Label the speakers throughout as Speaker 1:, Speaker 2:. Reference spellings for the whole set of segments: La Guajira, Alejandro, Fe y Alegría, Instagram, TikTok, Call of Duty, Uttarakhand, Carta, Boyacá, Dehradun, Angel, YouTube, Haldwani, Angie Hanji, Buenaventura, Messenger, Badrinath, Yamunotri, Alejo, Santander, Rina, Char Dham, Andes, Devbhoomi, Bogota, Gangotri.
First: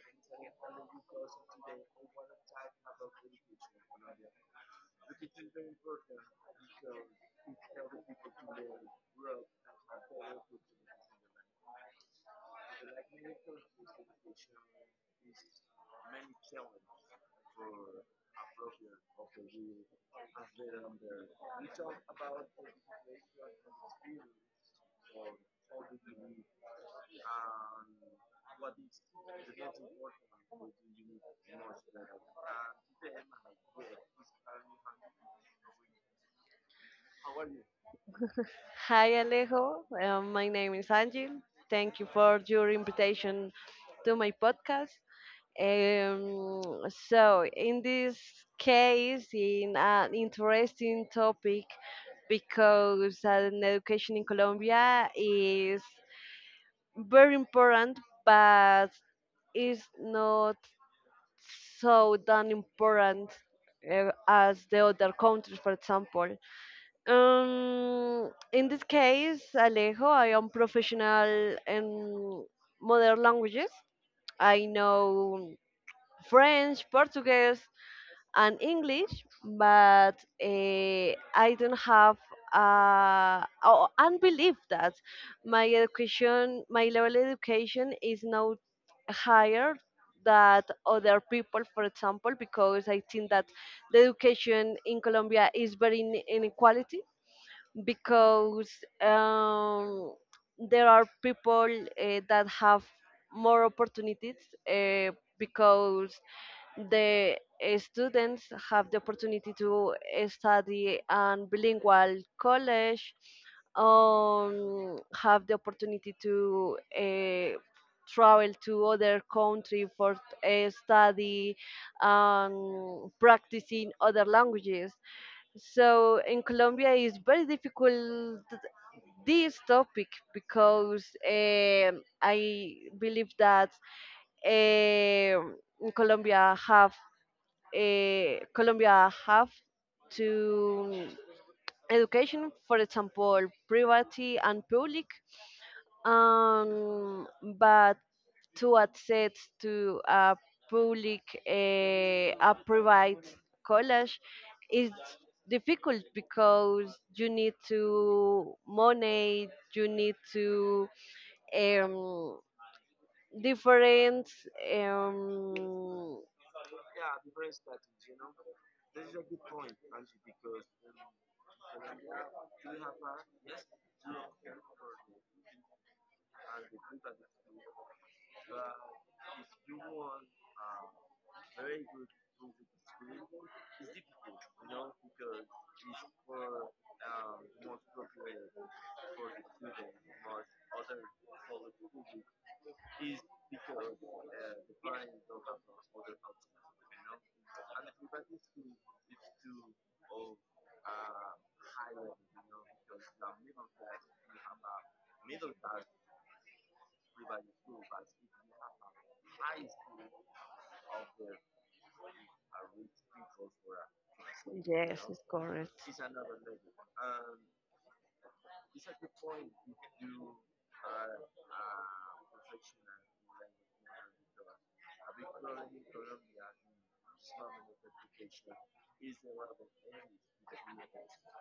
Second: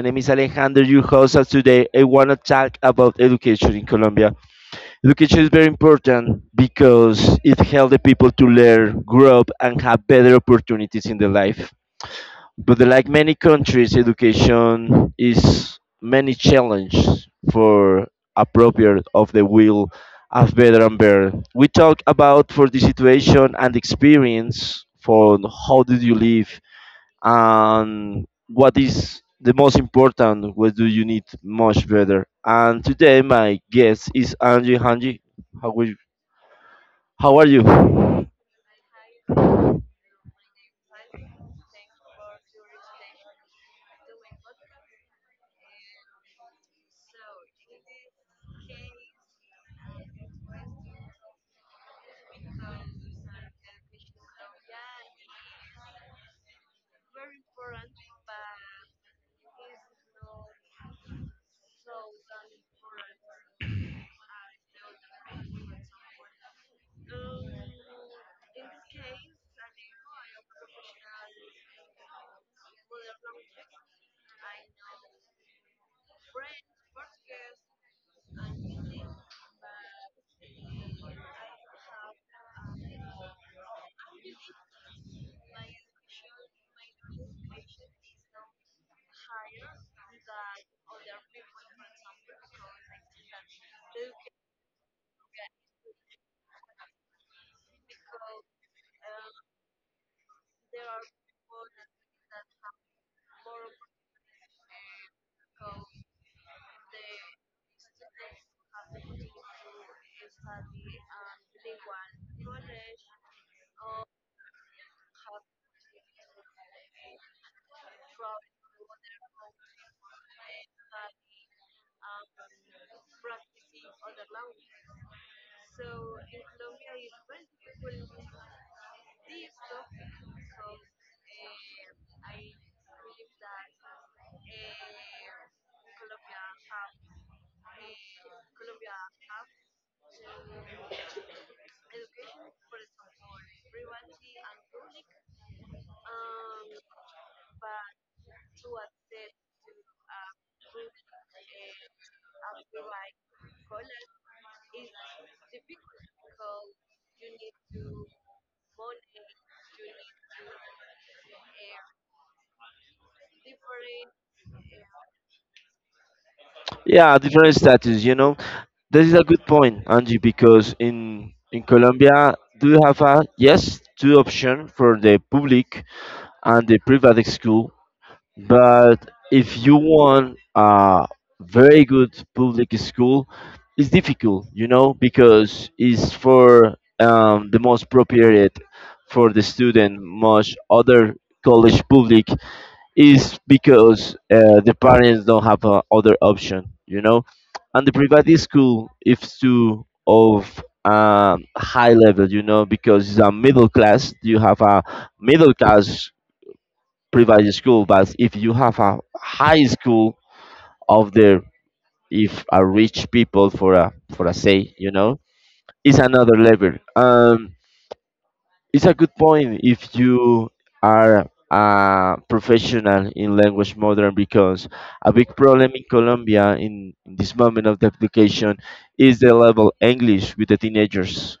Speaker 1: name is Alejandro, your host, and today I want to talk about education in Colombia. Education is very important because it helps the people to learn, grow up, and have better opportunities in their life. But like many countries, education is many challenges for appropriate of the will of veteran bear. We talk about for the situation and experience for how did you live and what is the most important, what do you need much better. And today my guest is Angie Hanji. How, will you- how are you?
Speaker 2: Hi Alejo, my name is Angel. Thank you for your invitation to my podcast. So, in this case, in an interesting topic, because an education in Colombia is very important, but is not so done important as the other countries, for example. In this case, Alejo, I am professional in modern languages. I know French, Portuguese, and English, but I don't have. Oh, and believe that my education, my level education, is not higher than other people, for example, because I think that the education in Colombia is very inequality because um, there are people that have more opportunities uh, because the students have the opportunity to study in bilingual college, have the opportunity to travel to other country for study, practicing other languages. So in Colombia, it's very difficult this topic because I believe that um in Colombia have to education, for example, private and public, um, but to access to a public a private college is difficult because you need to money, you need to, um, different, um,
Speaker 1: Yeah, different status, you know. This is a good point, Angie, because in Colombia, do you have a yes two option for the public and the private school, but if you want a very good public school, it's difficult, you know, because it's for the most appropriate for the student, much other college public is because the parents don't have other option, you know. And the private school is too of high level, you know, because it's a middle class. You have a middle class private school, but if you have a high school of there, if a rich people for a say, you
Speaker 2: yes,
Speaker 1: know,
Speaker 2: it's correct.
Speaker 1: it's another level. It's a good point if you are a professional in language modern because a big problem in Colombia in this moment of the application is the level English with the teenagers.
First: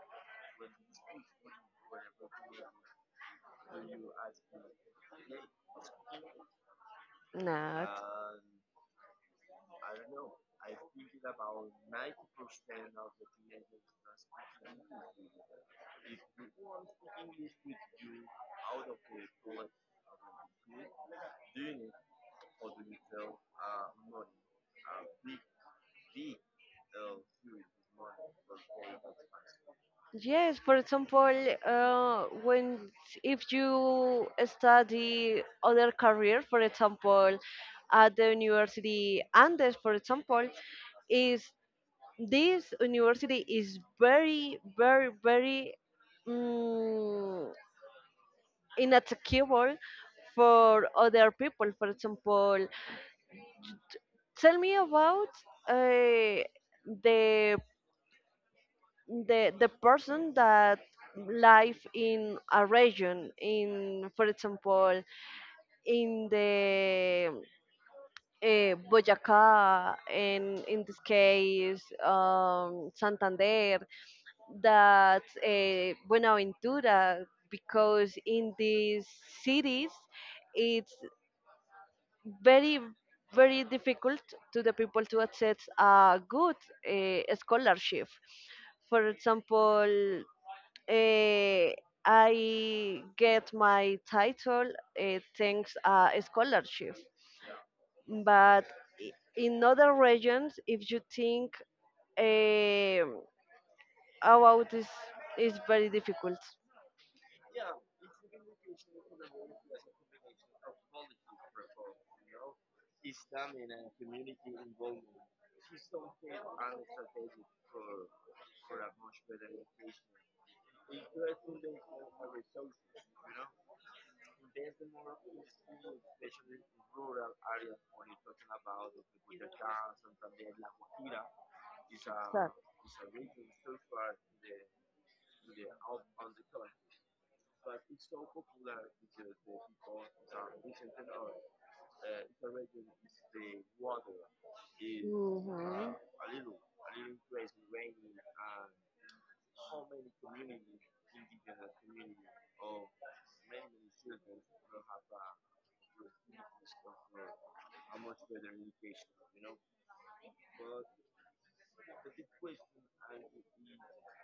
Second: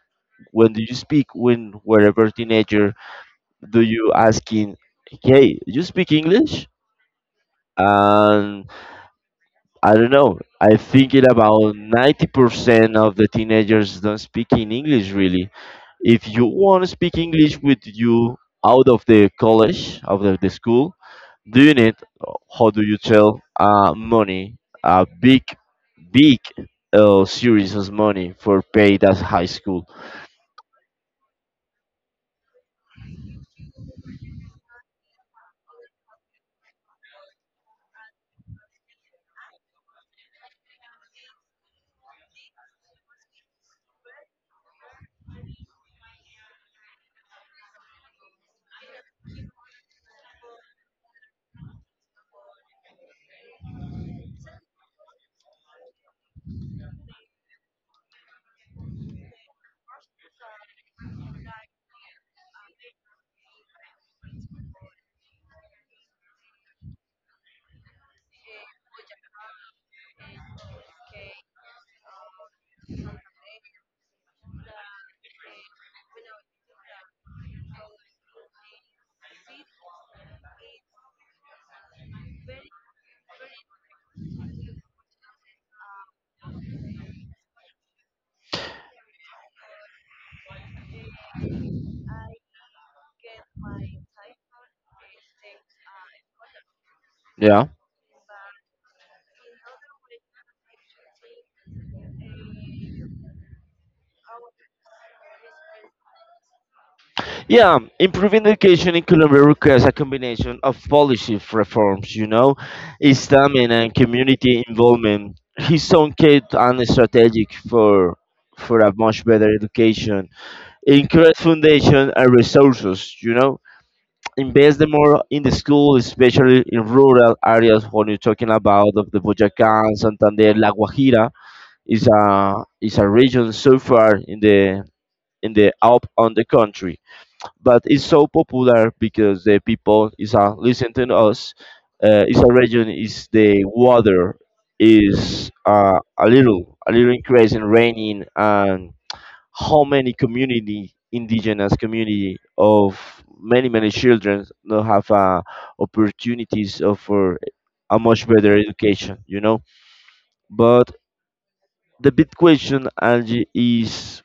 Speaker 1: When do you speak when wherever teenager do you asking, hey, you speak English?
Speaker 2: Not.
Speaker 1: And I don't know. I think it about 90% of the teenagers don't speak in English really. If you want to speak English with you out of the college, out of the school, do you need, how do you tell, money, a big, big series of money for paid as high school?
Speaker 2: Yes, for example, when, if you study other career, for example, at the University Andes, for example, is this university is very, very, very mm, inattackable for other people. For example, tell me about uh, the person that live in a region in, for example, in the Boyacá, and in this case Santander, that Buenaventura, because in these cities it's very very difficult to the people to access a good scholarship, for example. uh, I get my title thanks a scholarship,
Speaker 1: Yeah.
Speaker 2: but in other regions, if you think uh, about this, is very difficult.
Speaker 1: Yeah, improving education in Colombia requires a combination of policy reforms, you know, stamina and community involvement. His own kid and strategic for a much better education, increase foundation and resources, you know, invest the more in the school, especially in rural areas when you're talking about of the Boyacá, Santander, La Guajira. Is a region so far in the up on the country, but it's so popular because the people is listen to us it's a region is the water, is
Speaker 2: Mm-hmm.
Speaker 1: a little increase in raining, and how many community indigenous community of many children now have opportunities of for a much better education, you know. But the big question, Angie, is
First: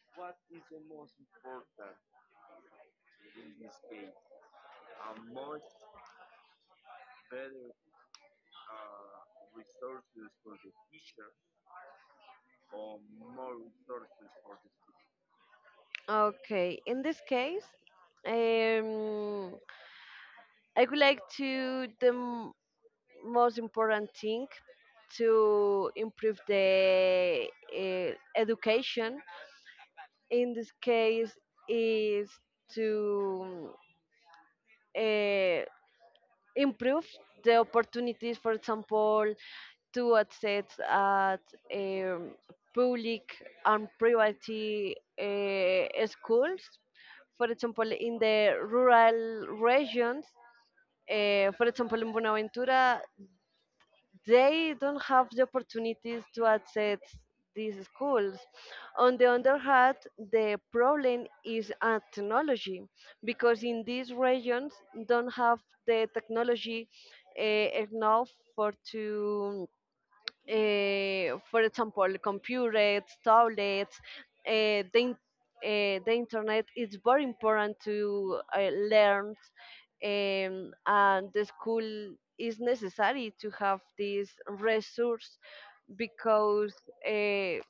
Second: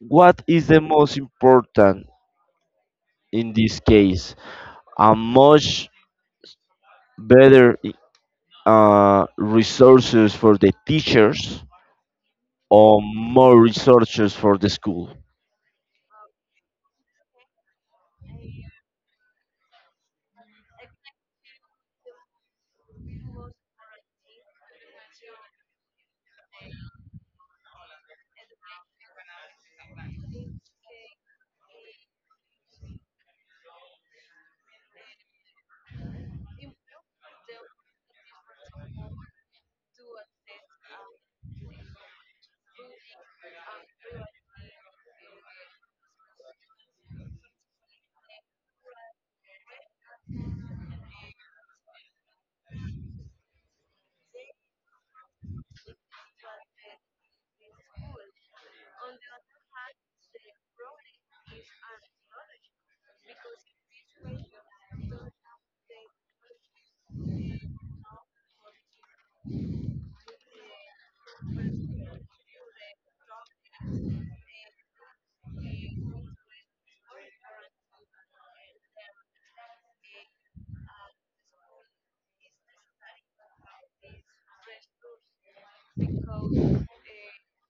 Speaker 1: what is the most important in this case, a much better resources for the teachers or more resources for the school?
Speaker 2: Okay, in this case, um, I would like to them. Most important thing to improve the uh, education in this case is to uh, improve the opportunities, for example, to access at um, public and private schools, for example, in the rural regions, for example, in Buenaventura, they don't have the opportunities to access these schools. On the other hand, the problem is at technology because in these regions don't have the technology uh, enough for to, for example, computers, tablets, uh, the, in- the internet is very important to learn, and the school is necessary to have this resource because uh,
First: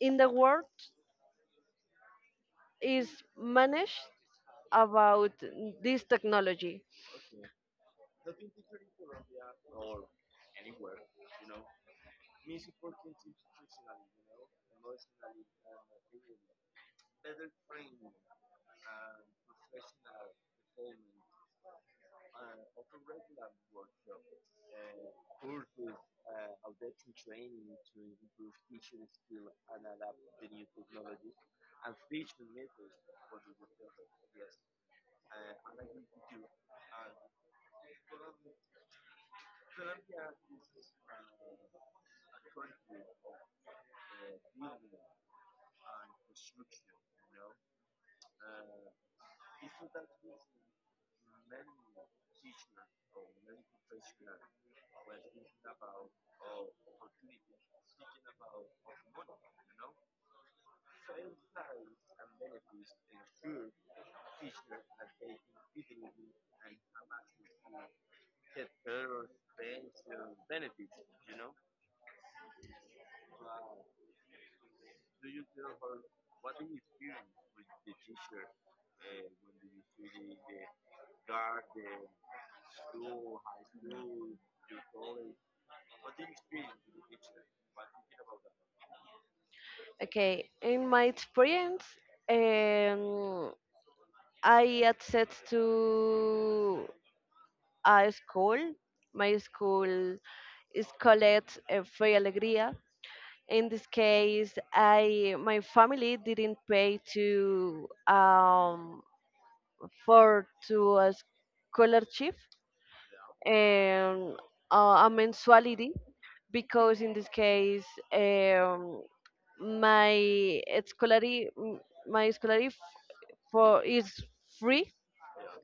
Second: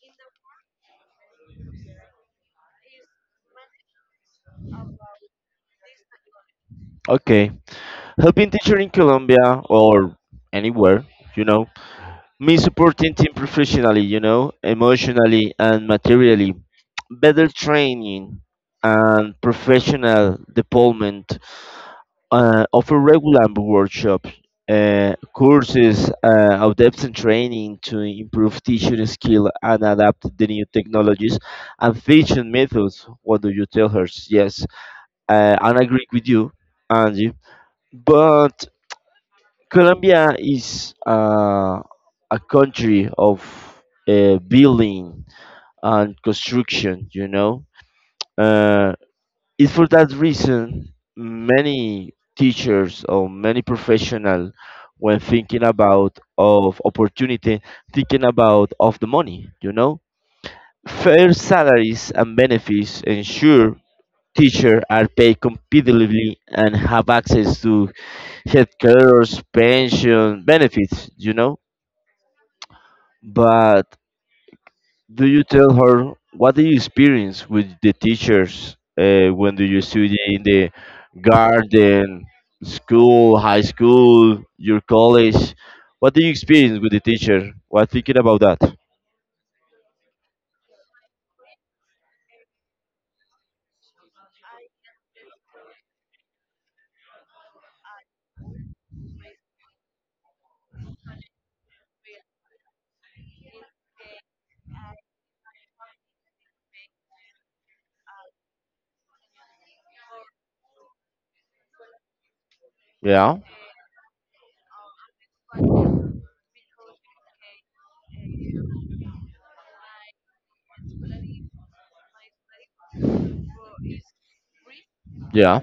Speaker 2: in the world is managed about this technology.
Speaker 1: Okay, helping teacher in Colombia or anywhere, you know, me supporting team professionally, you know, emotionally and materially, better training and professional development, offer regular workshops, courses, of depth and training to improve teaching skill and adapt the new technologies and teaching methods. What do you tell her? Yes, and I agree with you, Andy. But Colombia is a country of building and construction, you know. Uh, it's for that reason many teachers or many professional, when thinking about of opportunity, thinking about of the money, you know. Fair salaries and benefits ensure teachers are paid competitively and have access to healthcare, pension benefits, you know. But do you tell her what do you experience with the teachers when do you study in the garden, school, high school, your college? What do you experience with the teacher? What thinking about that?
Speaker 2: Okay, in my experience, um, I access to a school. My school is called Fe y Alegría. In this case, I my family didn't pay to, for to a scholarship,
Speaker 1: Yeah.
Speaker 2: and a mensuality, because in this case um, my scholarly my scholarship for is free,
Speaker 1: Yeah.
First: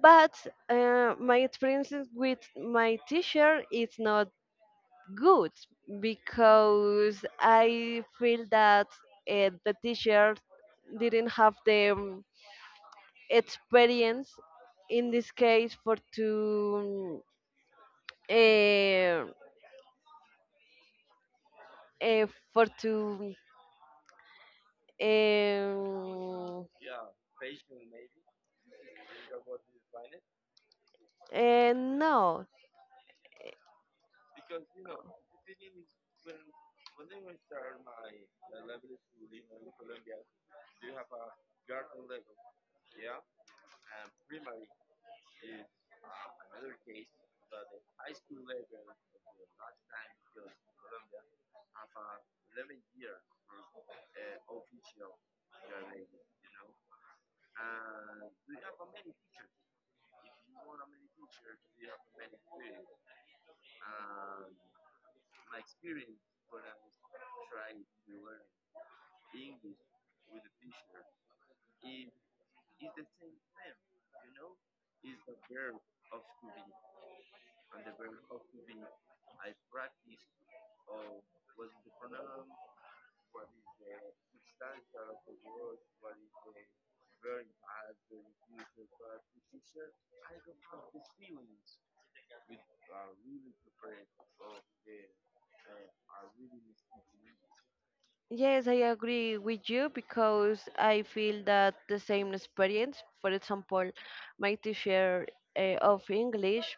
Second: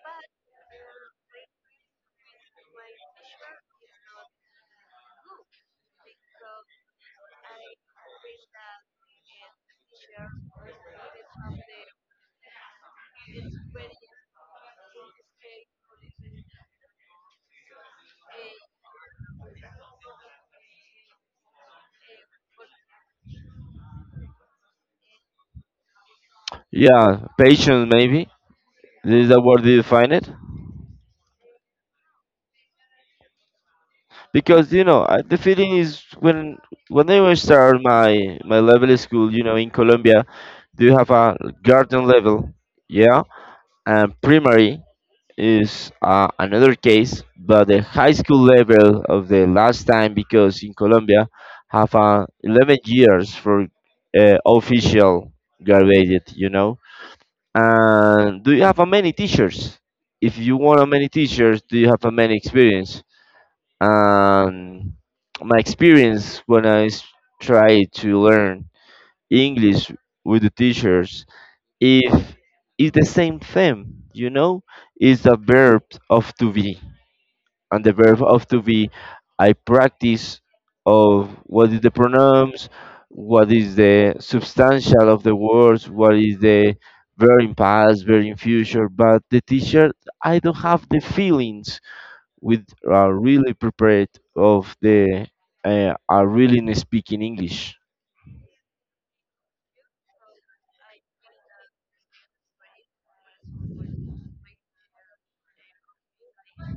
Speaker 2: but my experience with my teacher is not good because I feel that the teacher didn't have the experience in this case uh, uh, for to um,
Speaker 1: Yeah. Patience, maybe. This is the word you define it.
Speaker 2: no.
Speaker 1: Because you know the feeling is when I was start my level school, you know, in Colombia, do you have a garden level, yeah, and primary is another case, but the high school level of the last time, because in Colombia have 11 years for official graduated, you know. And do you have a many teachers? If you want a many teachers, do you have a many experience? Um, my experience, when I try to learn English with the teachers, if it's the same thing, you know, is the verb of to be, and the verb of to be, I practice of what is the pronouns, what is the substantial of the words, what is the verb in past, verb in future. But the teacher, I don't have the feelings with really prepared of the are really speaking English.
Speaker 2: Yes, I agree with you because I feel that the same experience. For example, my teacher of English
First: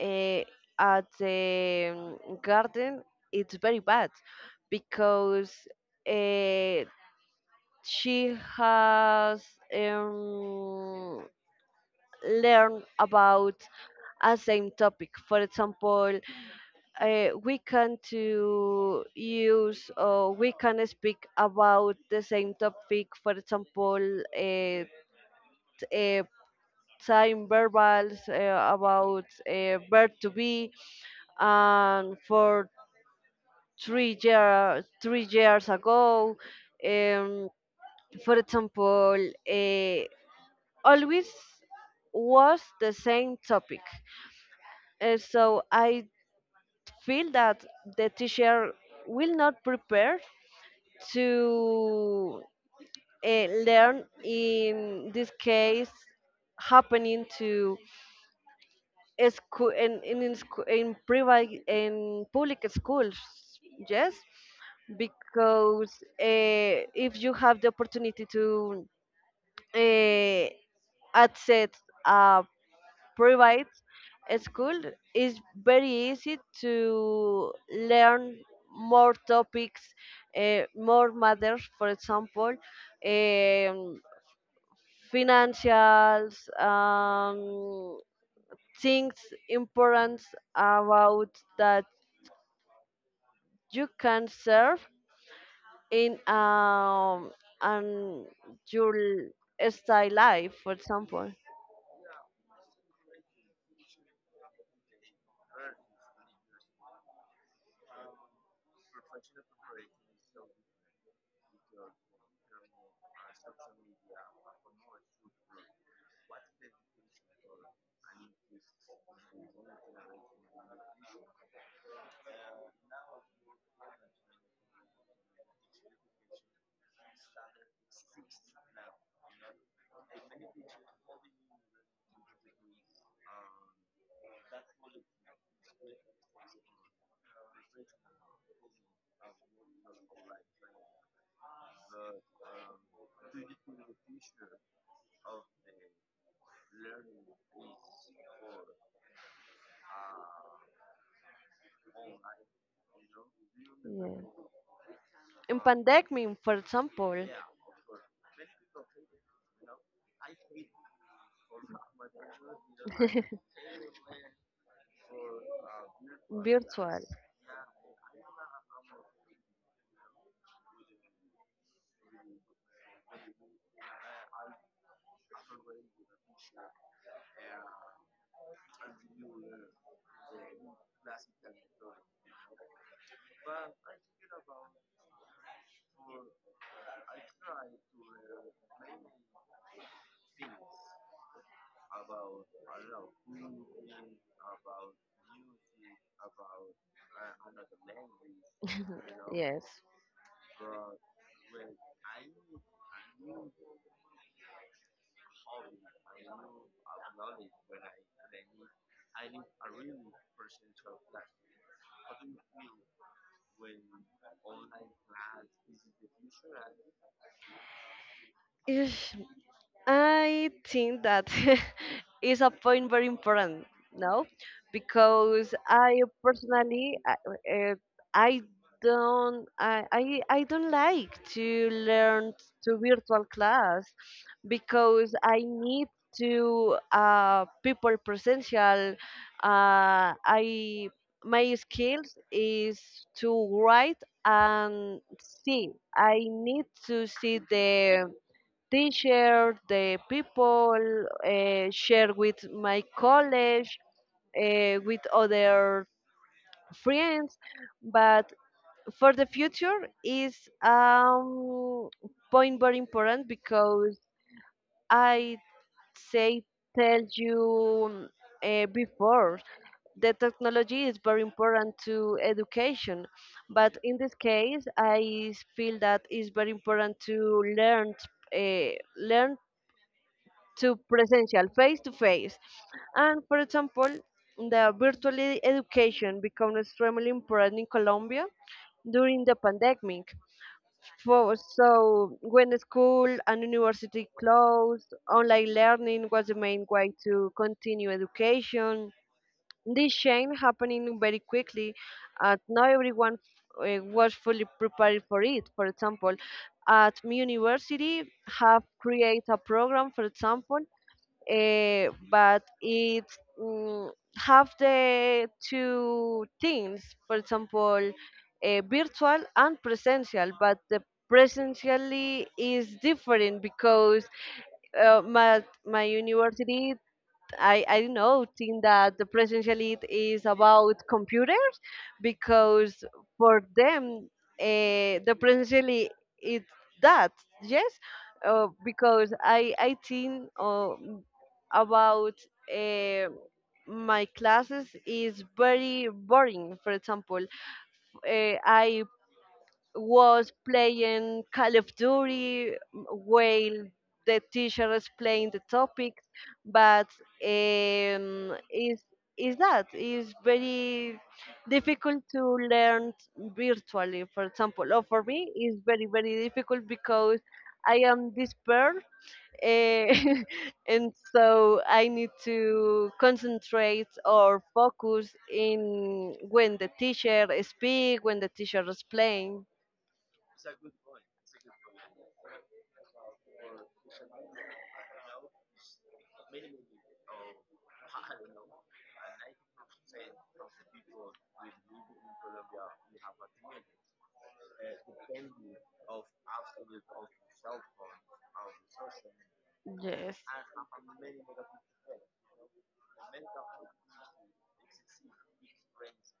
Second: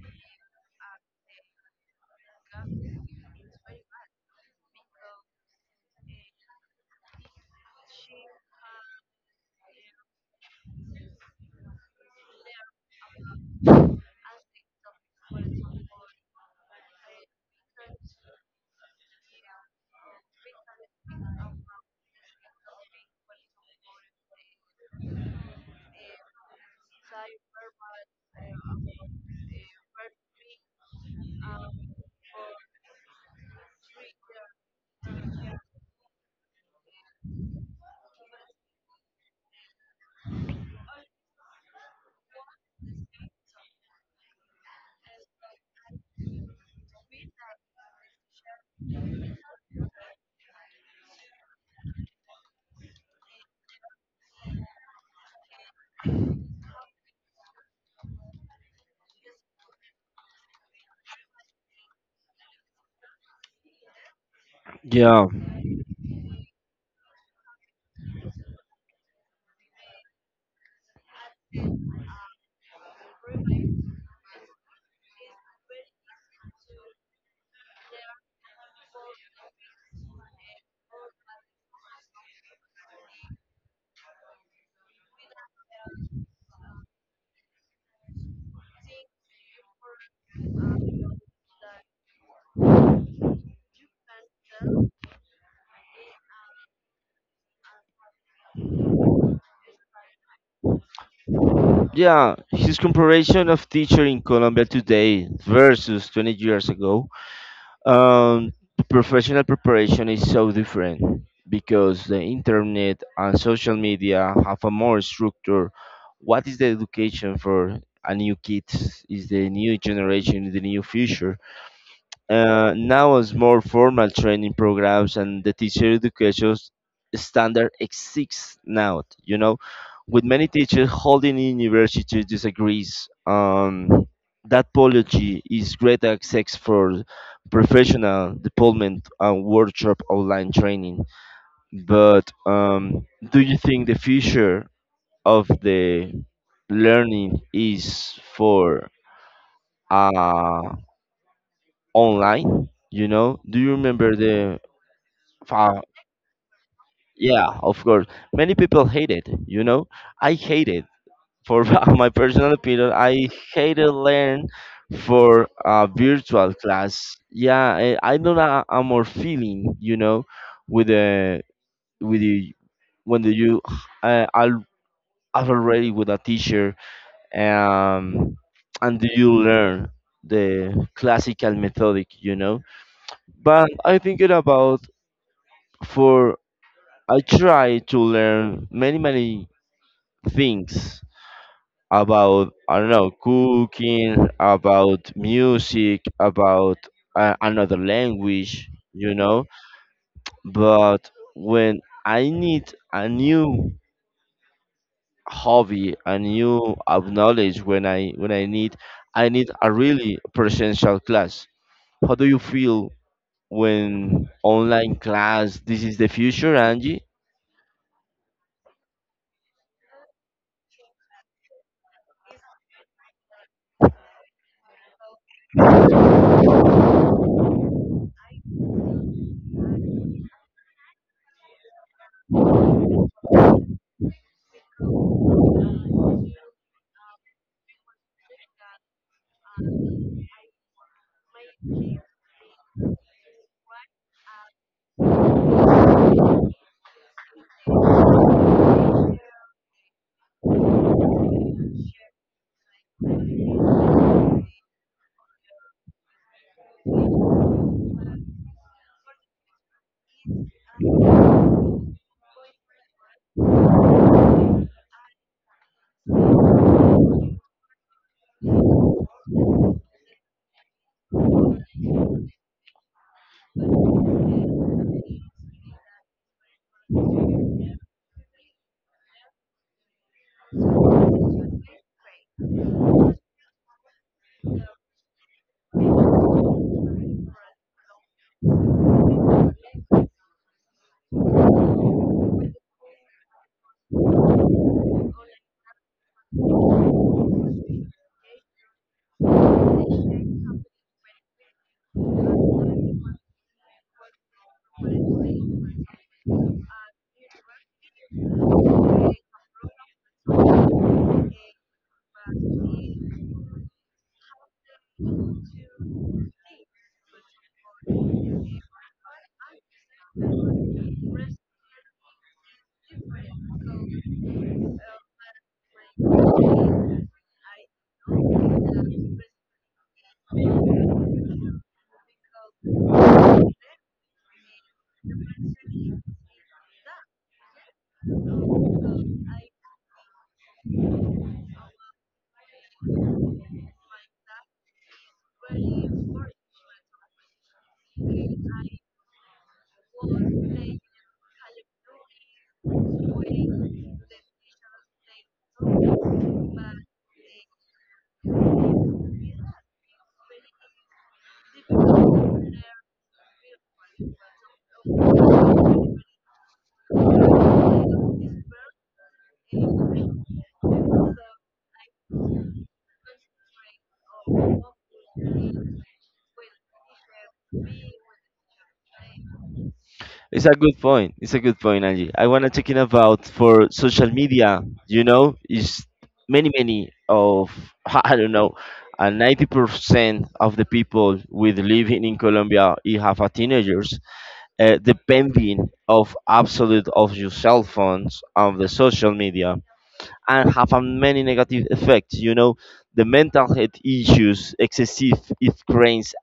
Speaker 2: uh, at the garden, it's very bad because uh, she has um, learned about a same topic. For example, we can to use, or we can speak about the same topic, for example, uh, time verbals about verb to be, and for three years ago, um, for example, uh, always was the same topic. So I feel that the teacher will not prepare to learn in this case, happening to a school in private, in public schools, yes,
Speaker 1: Yeah,
Speaker 2: because if you have the opportunity to uh, access a provides a school, is very easy to learn more topics, more matters, for example, um, financials, um, things important about that you can serve in, and your style life, for example.
Speaker 1: yeah. His comparison of teacher in Colombia today versus 20 years ago, um, professional preparation is so different because the internet and social media have a more structure. What is the education for a new kids? Is the new generation the new future? Now, as more formal training programs and the teacher education standard exists now, you know, with many teachers holding university disagrees. That policy is great access for professional development and workshop online training. But do you think the future of the learning is for uh, online, you know. Do you remember
Speaker 2: Yeah.
Speaker 1: the
Speaker 2: In
Speaker 1: fa-
Speaker 2: pandemic, for example.
Speaker 1: yeah, of course many people hate it, you know. I hate it for my personal opinion, I hated learn for a virtual
Speaker 2: Virtual.
Speaker 1: class. Yeah. I don't know, I'm more feeling, you know, with the with the when the you uh, are are already with a teacher, um and do you learn the classical methodic, you know. But I thinking about for, I try to learn many things about, I don't know, cooking, about music, about another language, you know.
Speaker 2: Yes.
Speaker 1: But when I need a new hobby, a new of knowledge, when I need, I need a really presential class. How do you feel when online class? This is the future, Angie.
Speaker 2: Ish, I think that is a point very important, no? Because I personally, uh, I I don't like to learn to virtual class because I need to people presential. I my skills is to write and see. I need to see the teacher, the people, share with my college, with other friends. But for the future is um, point very important because I say, tell you before, the technology is very important to education, but in this case I feel that it's very important to learn uh, learn to presential, face to face. And for example, the virtual education became extremely important in Colombia during the pandemic. For, so when the school and university closed, online learning was the main way to continue education. This change happening very quickly, and not everyone was fully prepared for it. For example, at my university, have created a program, for example, but it mm, have the two things, for example, virtual and presential, but the presentially is different because my university, I know, think that the presidential elite is about computers because for them, the presidential elite is that, yes? Because I think about uh, my classes is very boring. For example, uh, I was playing Call of Duty while the teacher is playing the topics, but um, is is that is very difficult to learn virtually, for example, or for me it's very very difficult because I am this pearl, eh, and so I need to concentrate or focus in when the teacher speak, when the teacher is playing.
Speaker 1: It's a good point. It's a good point, Angie. I wanna talking about for social media. You know, is many of I don't know, 90% of the people with living in Colombia, you have a teenagers depending of absolute of your cell phones of the social media,
Speaker 2: Yes.
Speaker 1: and have a many negative effects. You know, the mental health issues, excessive if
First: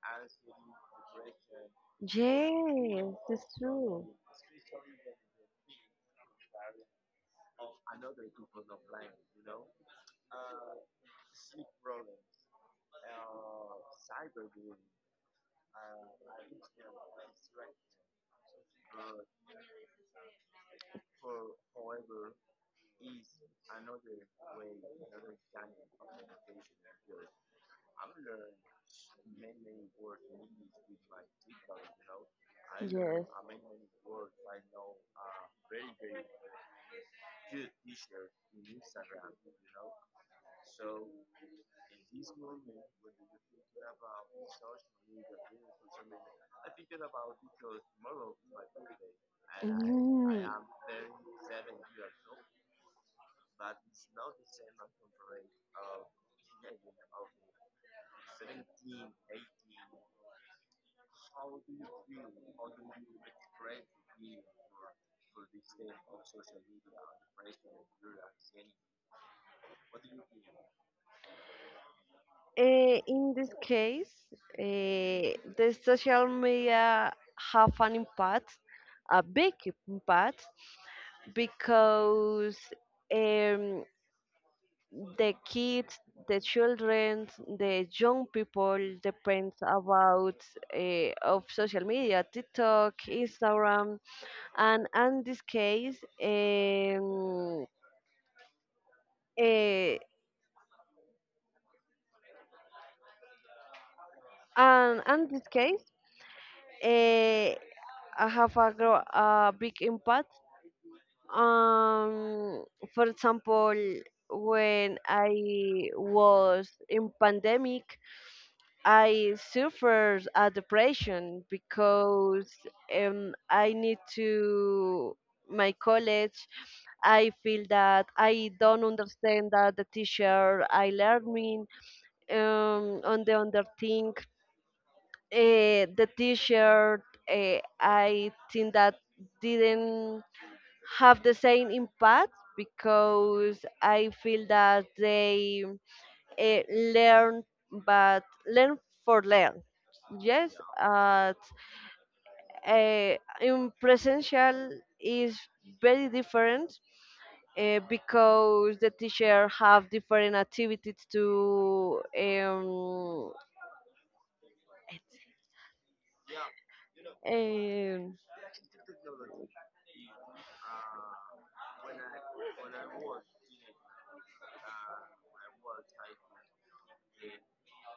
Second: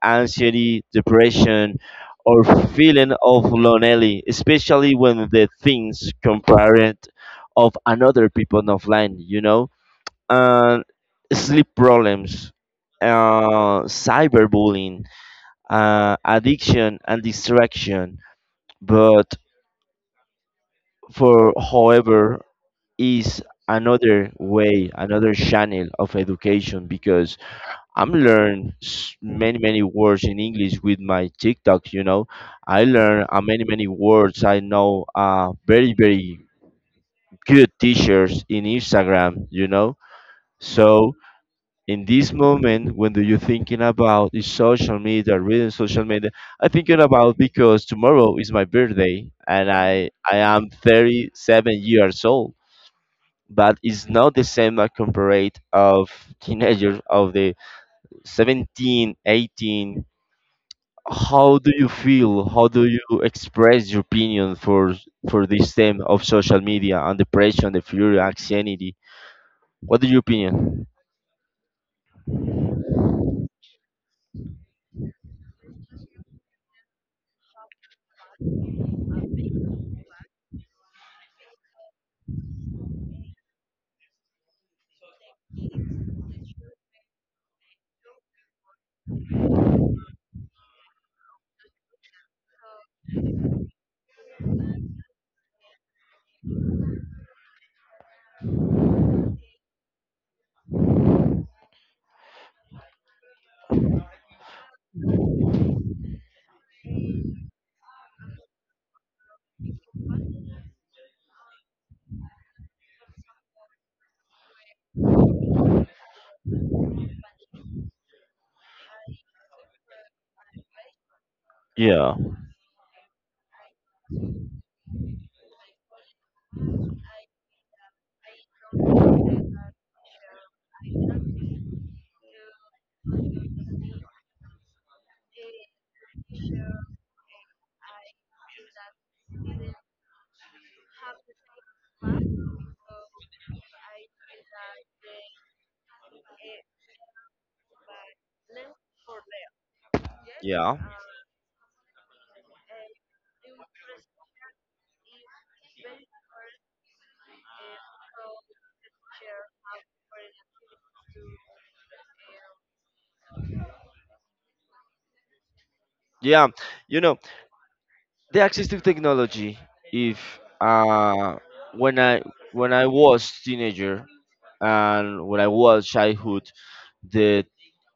Speaker 1: anxiety, depression, or feeling
Speaker 2: Yes, it's
Speaker 1: of
Speaker 2: true.
Speaker 1: lonely, especially when the things compared of another people offline. You know, and sleep problems, cyberbullying, addiction, and distraction. But for however is another way, another channel of education, because I'm learn many words in English with my TikTok. You know, I
Speaker 2: Yes.
Speaker 1: learn many words. I know very very good teachers in Instagram. You know, so in this moment when do you thinking about is social media, reading social media? I thinking about, because tomorrow is my birthday and I
Speaker 2: Mm.
Speaker 1: am 37 years old, but it's not the same as compared of teenagers of the 17, 18. How do you feel, how do you express your opinion for this theme of social media and the pressure and the fury anxiety? What is your opinion?
Speaker 2: In this case, the social media have an impact, a big impact, because um, the kids, the children, the young people depends about of social media, TikTok, Instagram, and in this case, um, uh, and in this case. uh, I have a, a big impact. Um, for example, when I was in pandemic, I suffered a depression
Speaker 1: Yeah.
Speaker 2: because I need to my college. I feel that I don't understand that the teacher I learning, on the other thing. The teacher, I think that, didn't have the same impact because I feel that they uh, learn, but learn for learn. Yes,
Speaker 1: Yeah,
Speaker 2: uh, uh, in presential is very different because the teacher have different activities to.
Speaker 1: yeah. You know,
Speaker 2: Um
Speaker 1: the access to technology. If uh, when I when I was teenager, and when I was childhood, the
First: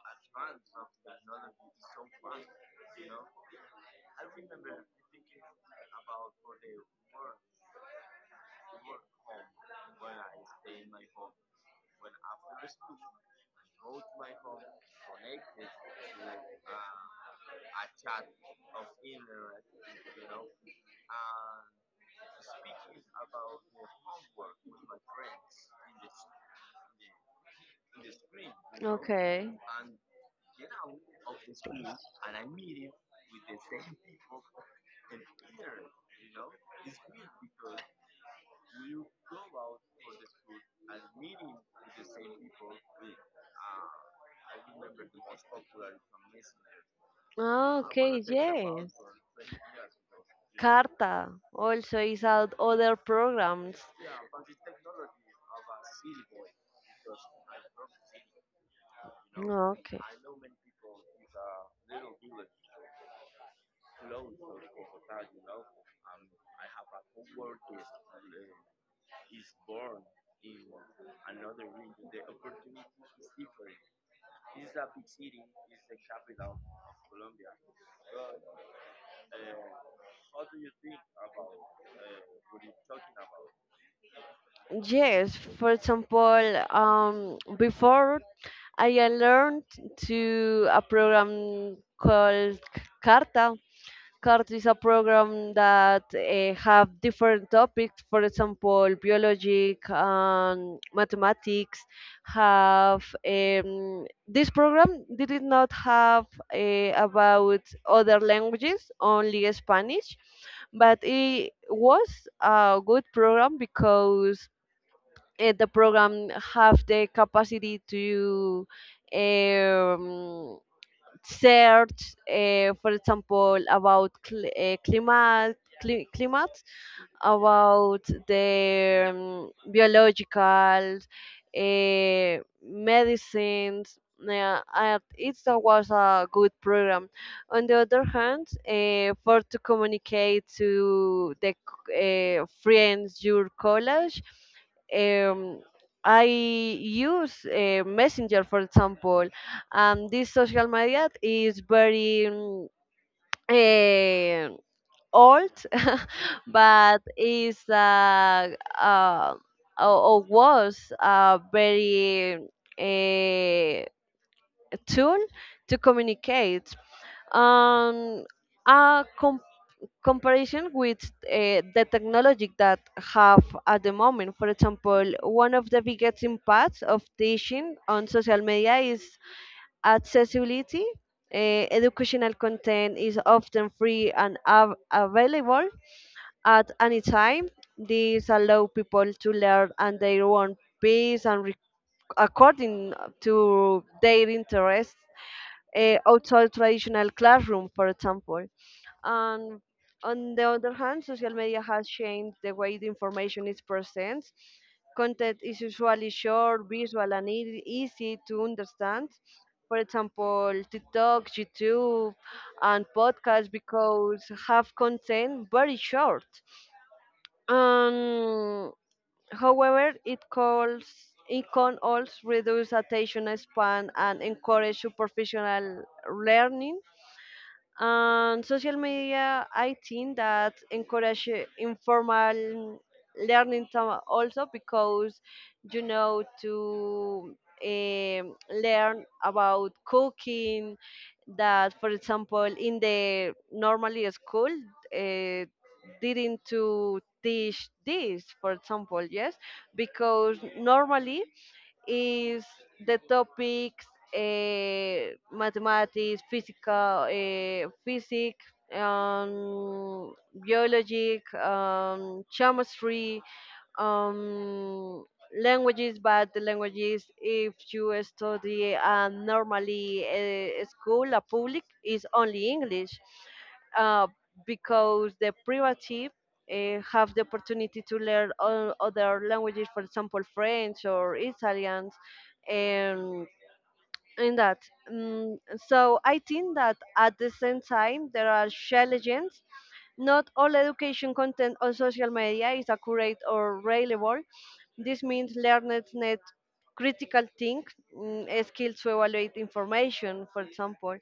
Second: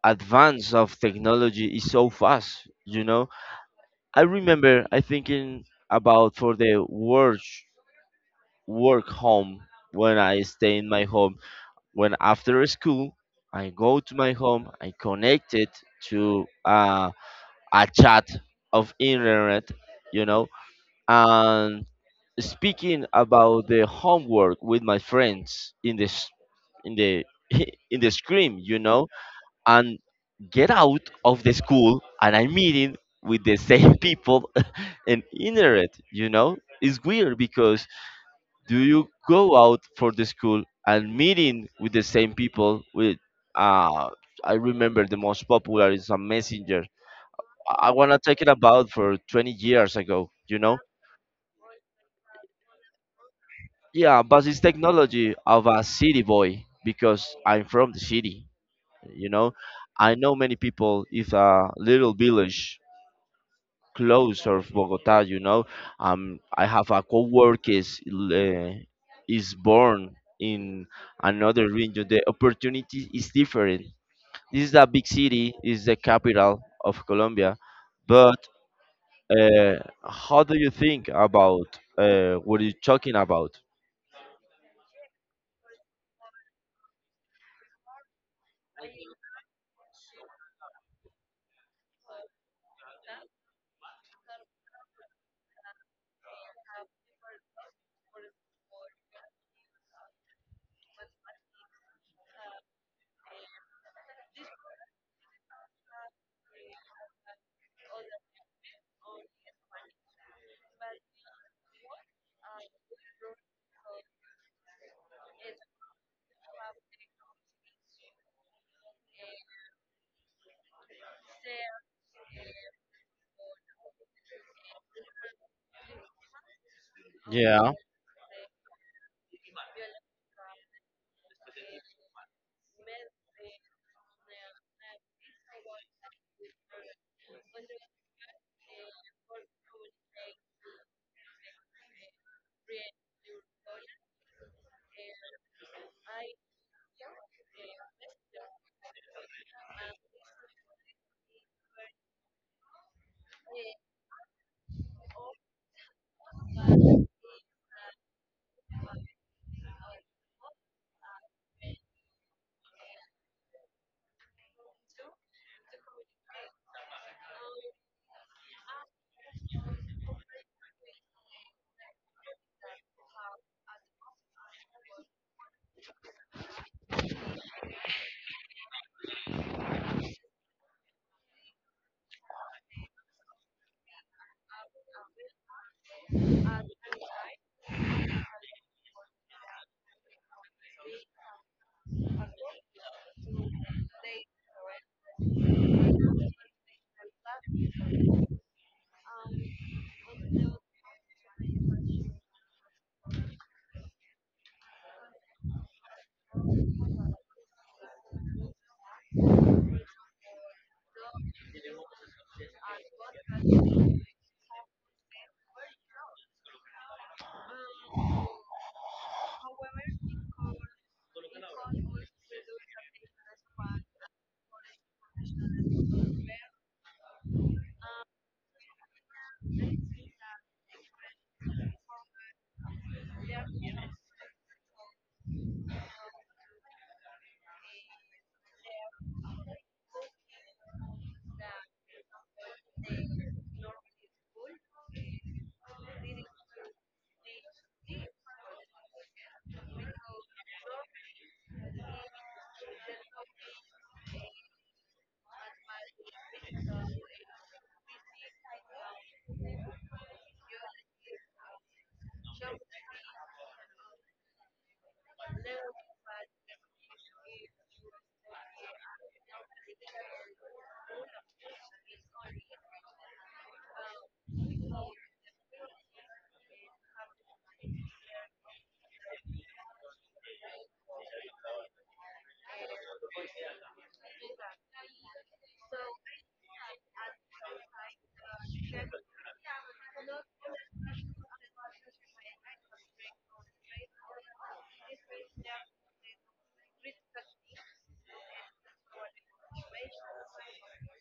Speaker 1: advance of technology is so fast. You know, I remember I thinking about for the work home, when I stay in my home. When after school, I go to my home, I connect it to a chat of internet, you know, and speaking about the homework with my friends in the in the screen, you know,
Speaker 2: okay.
Speaker 1: and get out of the school and I'm meeting with the same people. And internet, you know, is weird because do you go out for the school and meeting with the same people with uh I remember the most popular is a messenger.
Speaker 2: Ah,
Speaker 1: I
Speaker 2: okay,
Speaker 1: wanna take it about
Speaker 2: yes.
Speaker 1: for 20 years ago, you know.
Speaker 2: Carta also is out other programs.
Speaker 1: Yeah, but it's technology of a city boy because I'm from the city, you know.
Speaker 2: Okay.
Speaker 1: I know many people if a little village close of Bogota, you know. I have a coworker is born in another region. The opportunity is different. This is a big city, is the capital of Colombia, but uh, how do you think about what you're talking about?
Speaker 2: Yes, for example, before I learned to a program called Carta. CART is a program that have different topics, for example, biologic and mathematics. Have this program did not have about other languages, only Spanish, but it was a good program because the program have the capacity to um, search, for example, about climate,
Speaker 1: Yeah.
Speaker 2: about their biological uh, medicines. Yeah, it was a good program. On the other hand, for to communicate to the friends, your college, um, I use Messenger, for example, and this social media is very um, old, but is uh, or was a very uh, tool to communicate. Um, a comparison with the technology that have at the moment. For example, one of the biggest impacts of teaching on social media is accessibility. Educational content is often free and available at any time. These allow people to learn at their own pace and according to their interests, outside traditional classroom, for example. And on the other hand, social media has changed the way the information is presented. Content is usually short, visual, and easy to understand. For example, TikTok, YouTube, and podcasts, because have content very short, um, however, it can also reduce attention span and encourage superficial learning. And social media, I think that encourage informal learning also, because to um, learn about cooking. That, for example, in the normally school, uh, didn't to teach this, for example, yes, because normally is the topics, mathematics, physics, um, biologic, chemistry, um, languages, but the languages, if you study normally a school, a public, is only English uh, because the privative have the opportunity to learn all other languages, for example, French or Italians. And in that. Mm, so I think that at the same time there are challenges. Not all education content on social media is accurate or reliable. This means learners need critical think, skills to evaluate information, for example.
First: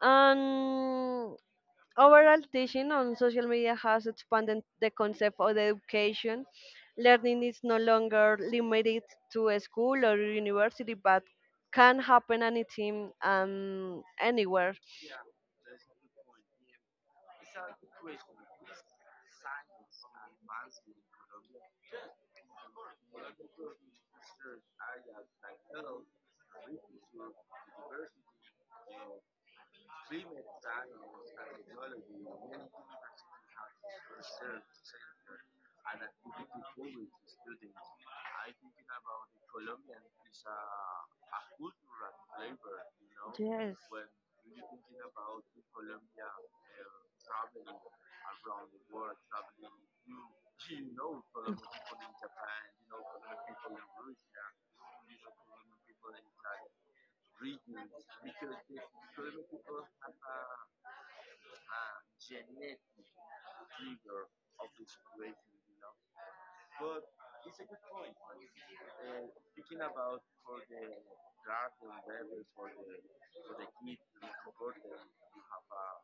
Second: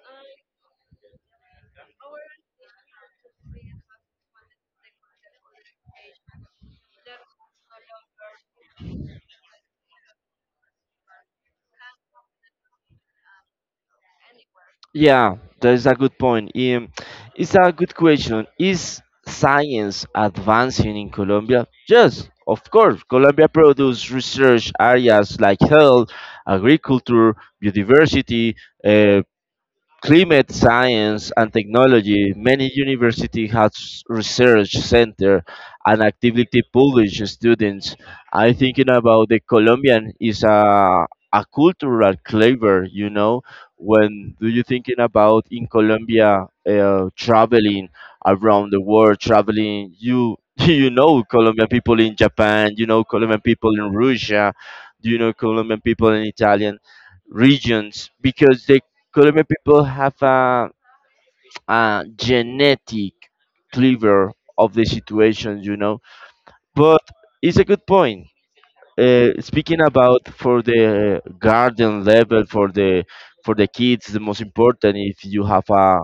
Speaker 2: And overall, teaching on social media has expanded the concept of education. Learning is no longer limited to a school or university, but can happen anytime and anywhere.
Speaker 1: Yeah, that is a good point. It's a good question. Is science advancing in Colombia? Yes, of course. Colombia produces research areas like health, agriculture, biodiversity, uh, climate science and technology. Many universities have research center and actively publish students. I thinking about the Colombian is a cultural flavor, you know. When do you thinking about in Colombia traveling around the world, traveling you you know Colombian people in Japan, you know Colombian people in Russia, you know Colombian people in Italian regions, because the Colombian people have a genetic cleaver of the situation, you know. But it's a good point. Speaking about for the garden level for the kids, the most important if you have a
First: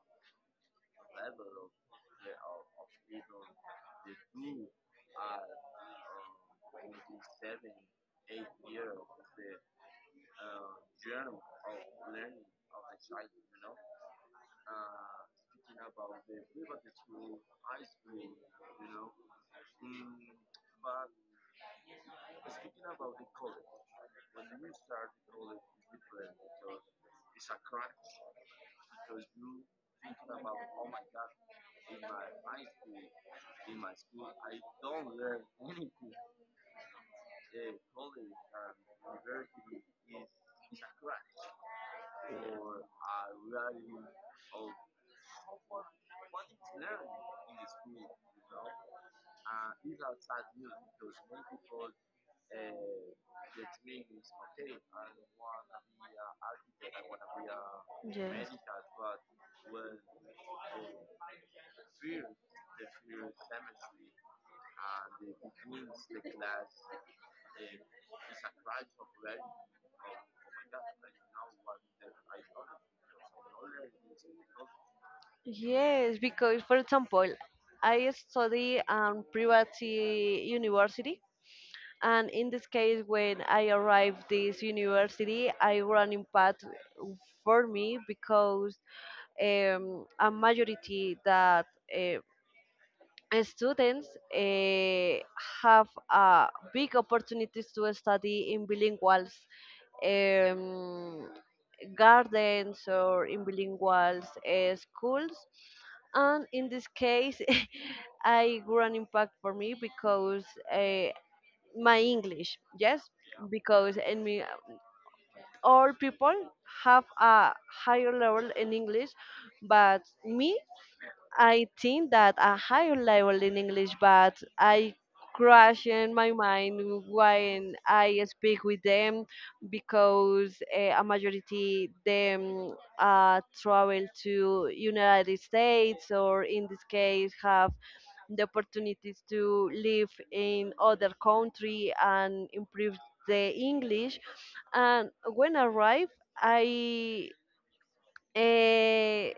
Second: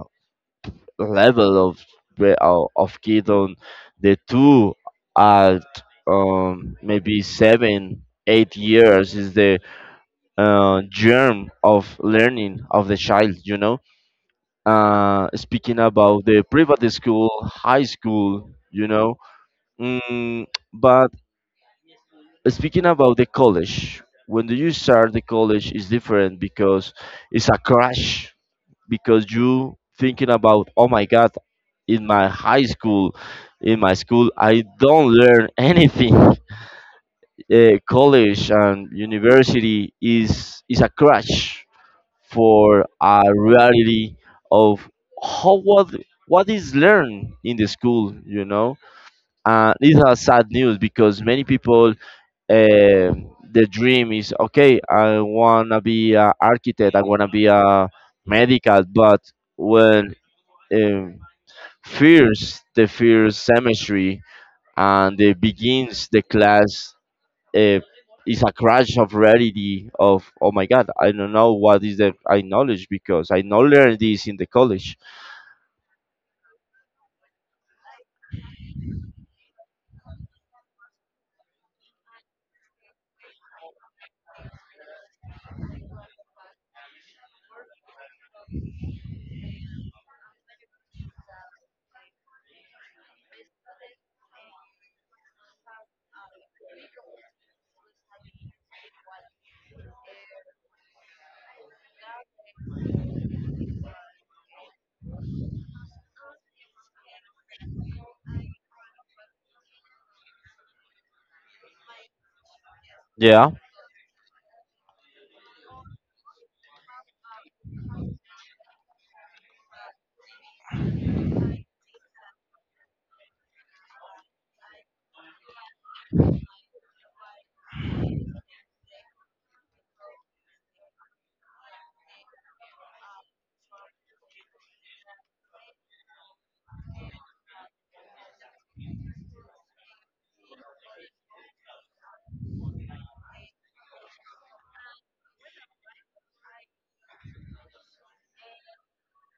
Speaker 1: level of of kid on the two, at maybe 7-8 years is the germ of learning of the child, you know. Speaking about the private school, high school, you know. Mm, but speaking about the college, when you start the college is different because it's a crash. Because you thinking about, oh my God, in my high school, in my school, I don't learn anything. College and university is a crash for a reality of how what is learned in the school, you know. These are sad news because many people, the dream is okay, I wanna be an architect, I wanna be a medical, but when um, fears the first semester and they begins the class, uh, it's a crash of reality of, oh my God, I don't know what is the I knowledge, because I not learned this in the college.
Speaker 2: Yes, because for example, I study private university, and in this case, when I arrived this university, I run in path for me because a majority that uh, students eh, have big opportunities to study in bilinguals um, gardens or in bilingual schools. And in this case, I grew an impact for me because uh, my English, yes,
Speaker 1: Yeah.
Speaker 2: because in me, all people have a higher level in English, but me I think that a higher level in English, but I crash in my mind when I speak with them because a majority them travel to United States or in this case have the opportunities to live in other country and improve the English. And when I arrive, I uh,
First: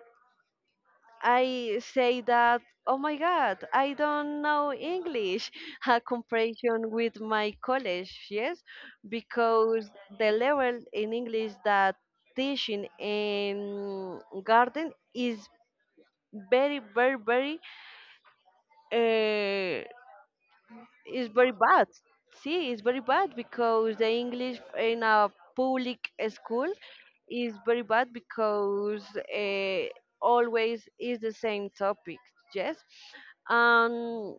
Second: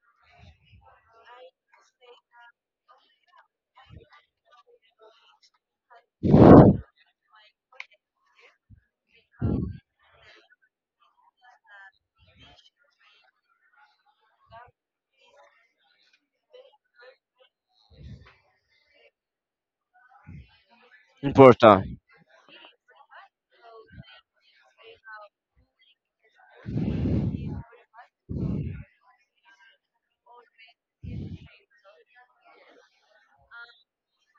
Speaker 2: I say that, oh my God, I don't know English, a comparison with my college, yes, because the level in English that teaching in garden is very, very, very eh, it's very
Speaker 1: Important.
Speaker 2: bad. See, it's very bad because the English in a public school is very bad because always is the same topic. Yes, um,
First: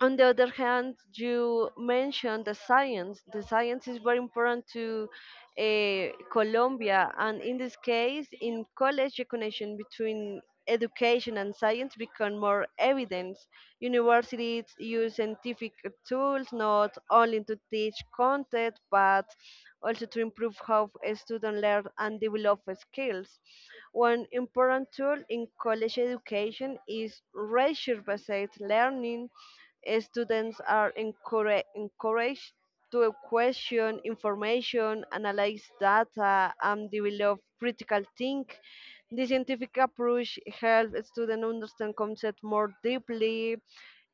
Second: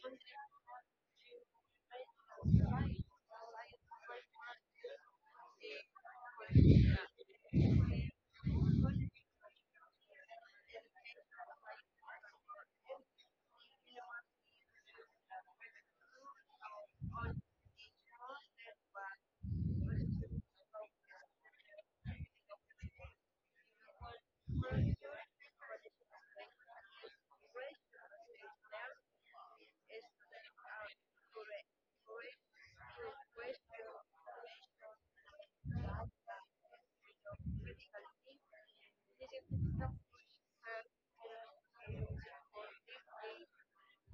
Speaker 2: on the other hand, you mentioned the science. The science is very important to Colombia, and in this case, in college, the connection between education and science become more evident. Universities use scientific tools not only to teach content, but also to improve how students learn and develop skills. One important tool in college education is research-based learning. Students are encouraged to question information, analyze data, and develop critical think. The scientific approach helps students understand concepts more deeply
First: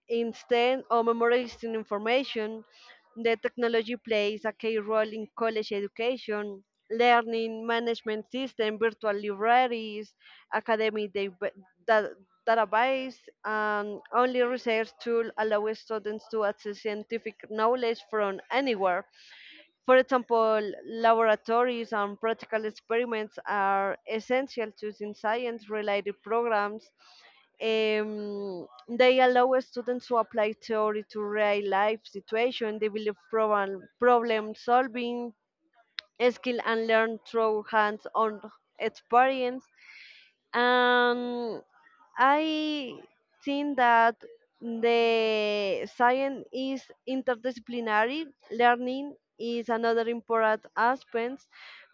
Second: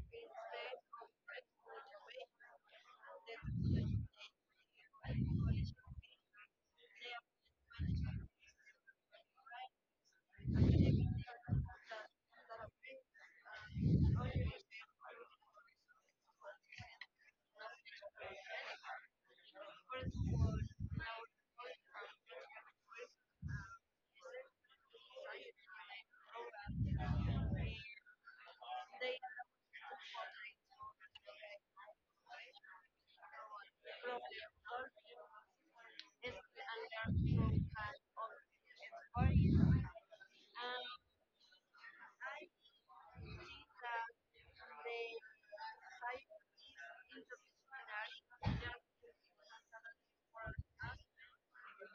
Speaker 2: instead of memorizing information. The technology plays a key role in college education, learning management system, virtual libraries, academic da- database, and only research tool allow students to access scientific knowledge from anywhere. For example, laboratories and practical experiments are essential to science related programs. They allow students to apply theory to real life situations, develop problem solving skill, and learn through hands on experience, and I think that the science is interdisciplinary. Learning is another important aspect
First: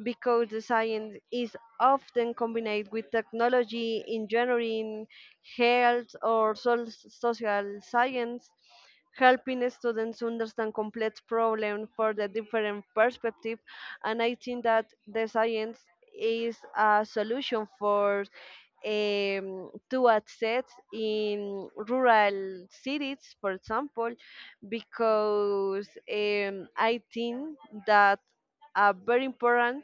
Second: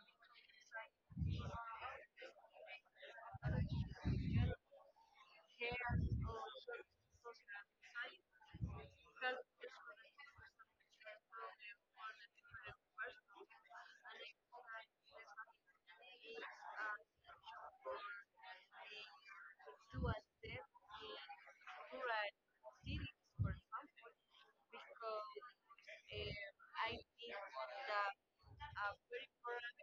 Speaker 2: because the science is often combined with technology, engineering, health, or social science, helping students understand complex problems for the different perspective. And I think that the science is a solution for to access in rural cities, for example, because I think that very important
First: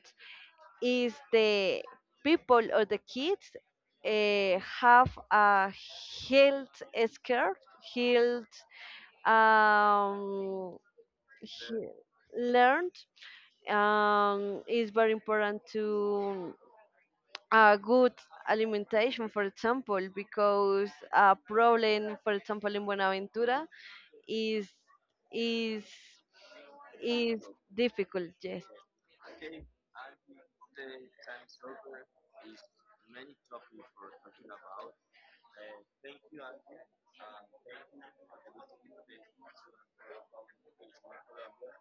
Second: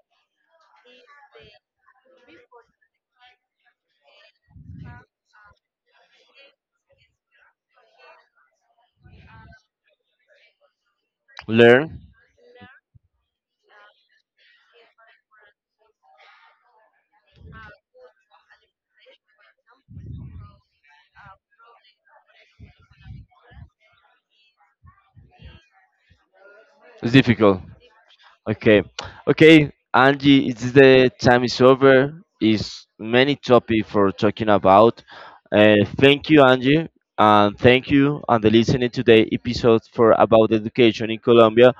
Speaker 2: is the people or the kids have a health scare, health, um,
Speaker 1: Learn.
Speaker 2: he- learned is very important to a good alimentation, for example, because a problem, for example, in Buenaventura is is
Speaker 1: It's
Speaker 2: is
Speaker 1: difficult.
Speaker 2: difficult. Yes.
Speaker 1: Okay. Okay, Angie, it's the time is over. It's many topic for talking about. Thank you, Angie, and thank you and the listening today episode for about education in Colombia.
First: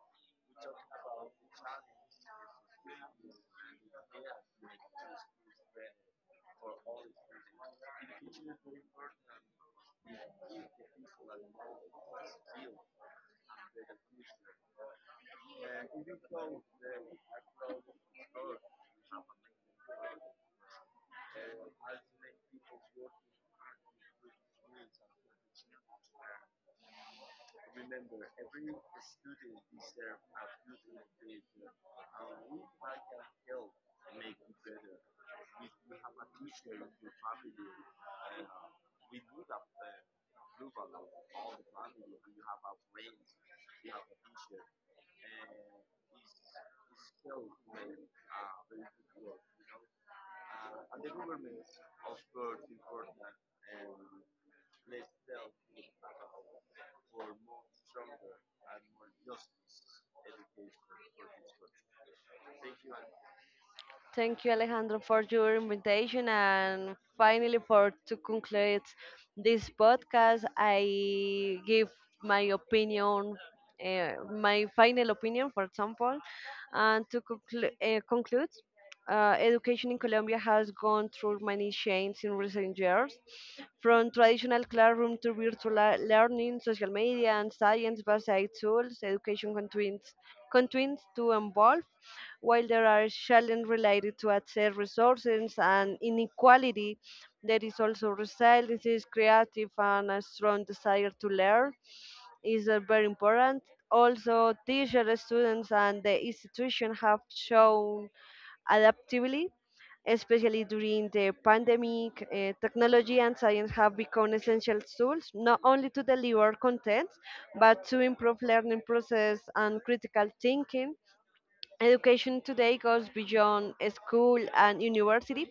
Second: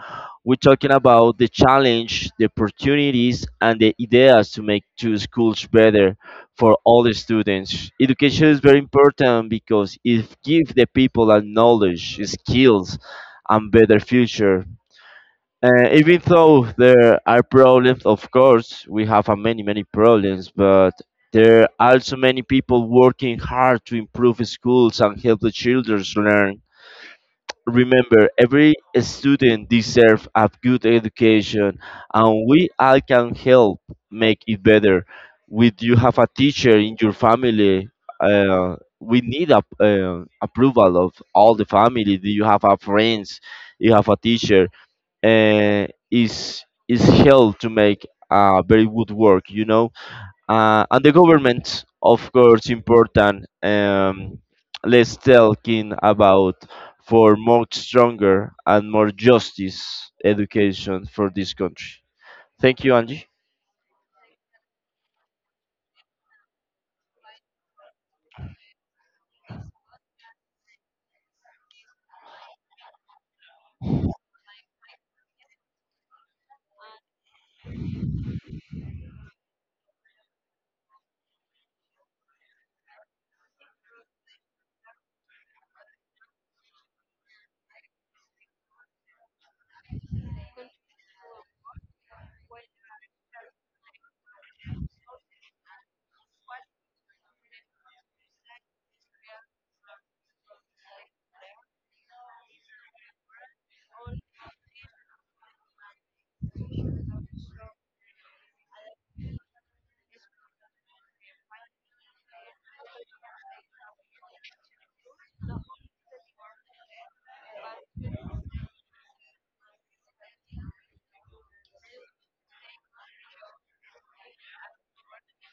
Speaker 1: We're talking about the challenge, the opportunities, and the ideas to make two schools better for all the students. Education is very important because it gives the people a knowledge, skills, and better future. Even though there are problems, of course, we have many, many problems, but there are also many people working hard to improve schools and help the children learn. Remember, every student deserves a good education, and we all can help make it better. With you have a teacher in your family, we need a approval of all the family. Do you have a friends? You have a teacher. Is help to make a very good work. You know, and the government, of course, important. Let's talking about for more stronger and more justice education for this country. Thank you, Angie.
Speaker 2: Thank you, Alejandro, for your invitation and finally for to conclude this podcast. I give my opinion, my final opinion, for example, and to conclude, education in Colombia has gone through many changes in recent years, from traditional classroom to virtual learning, social media, and science-based tools. Education continues content to involve, while there are challenges related to access resources and inequality, there is also resilience, creative, and a strong desire to learn is very important. Also, teachers, students, and the institution have shown adaptability, especially during the pandemic. Technology and science have become essential tools, not only to deliver content, but to improve learning process and critical thinking. Education today goes beyond school and university.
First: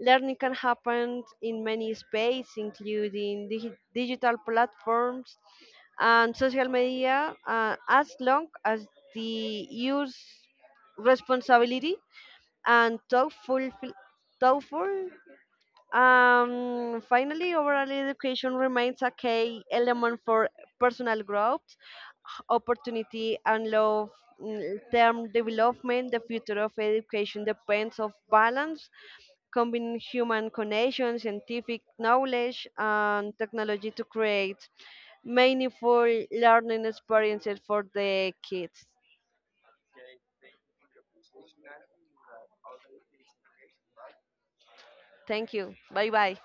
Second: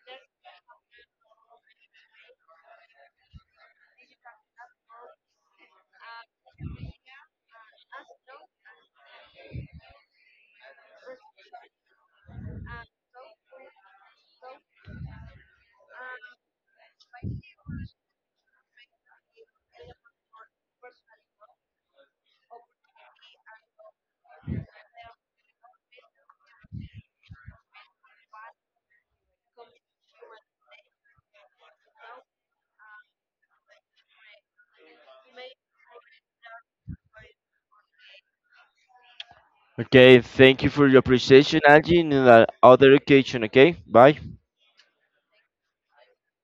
Speaker 2: Learning can happen in many spaces, including digital platforms and social media, as long as the use responsibility and thoughtful. Finally, overall education remains a key element for personal growth, opportunity, and long-term development. The future of education depends on balance, combining human connection, scientific knowledge, and technology to create meaningful learning experiences for the kids.
Speaker 1: Okay, thank you for your appreciation, Angie. In another occasion, okay? Bye.
Speaker 2: Thank you. Bye bye.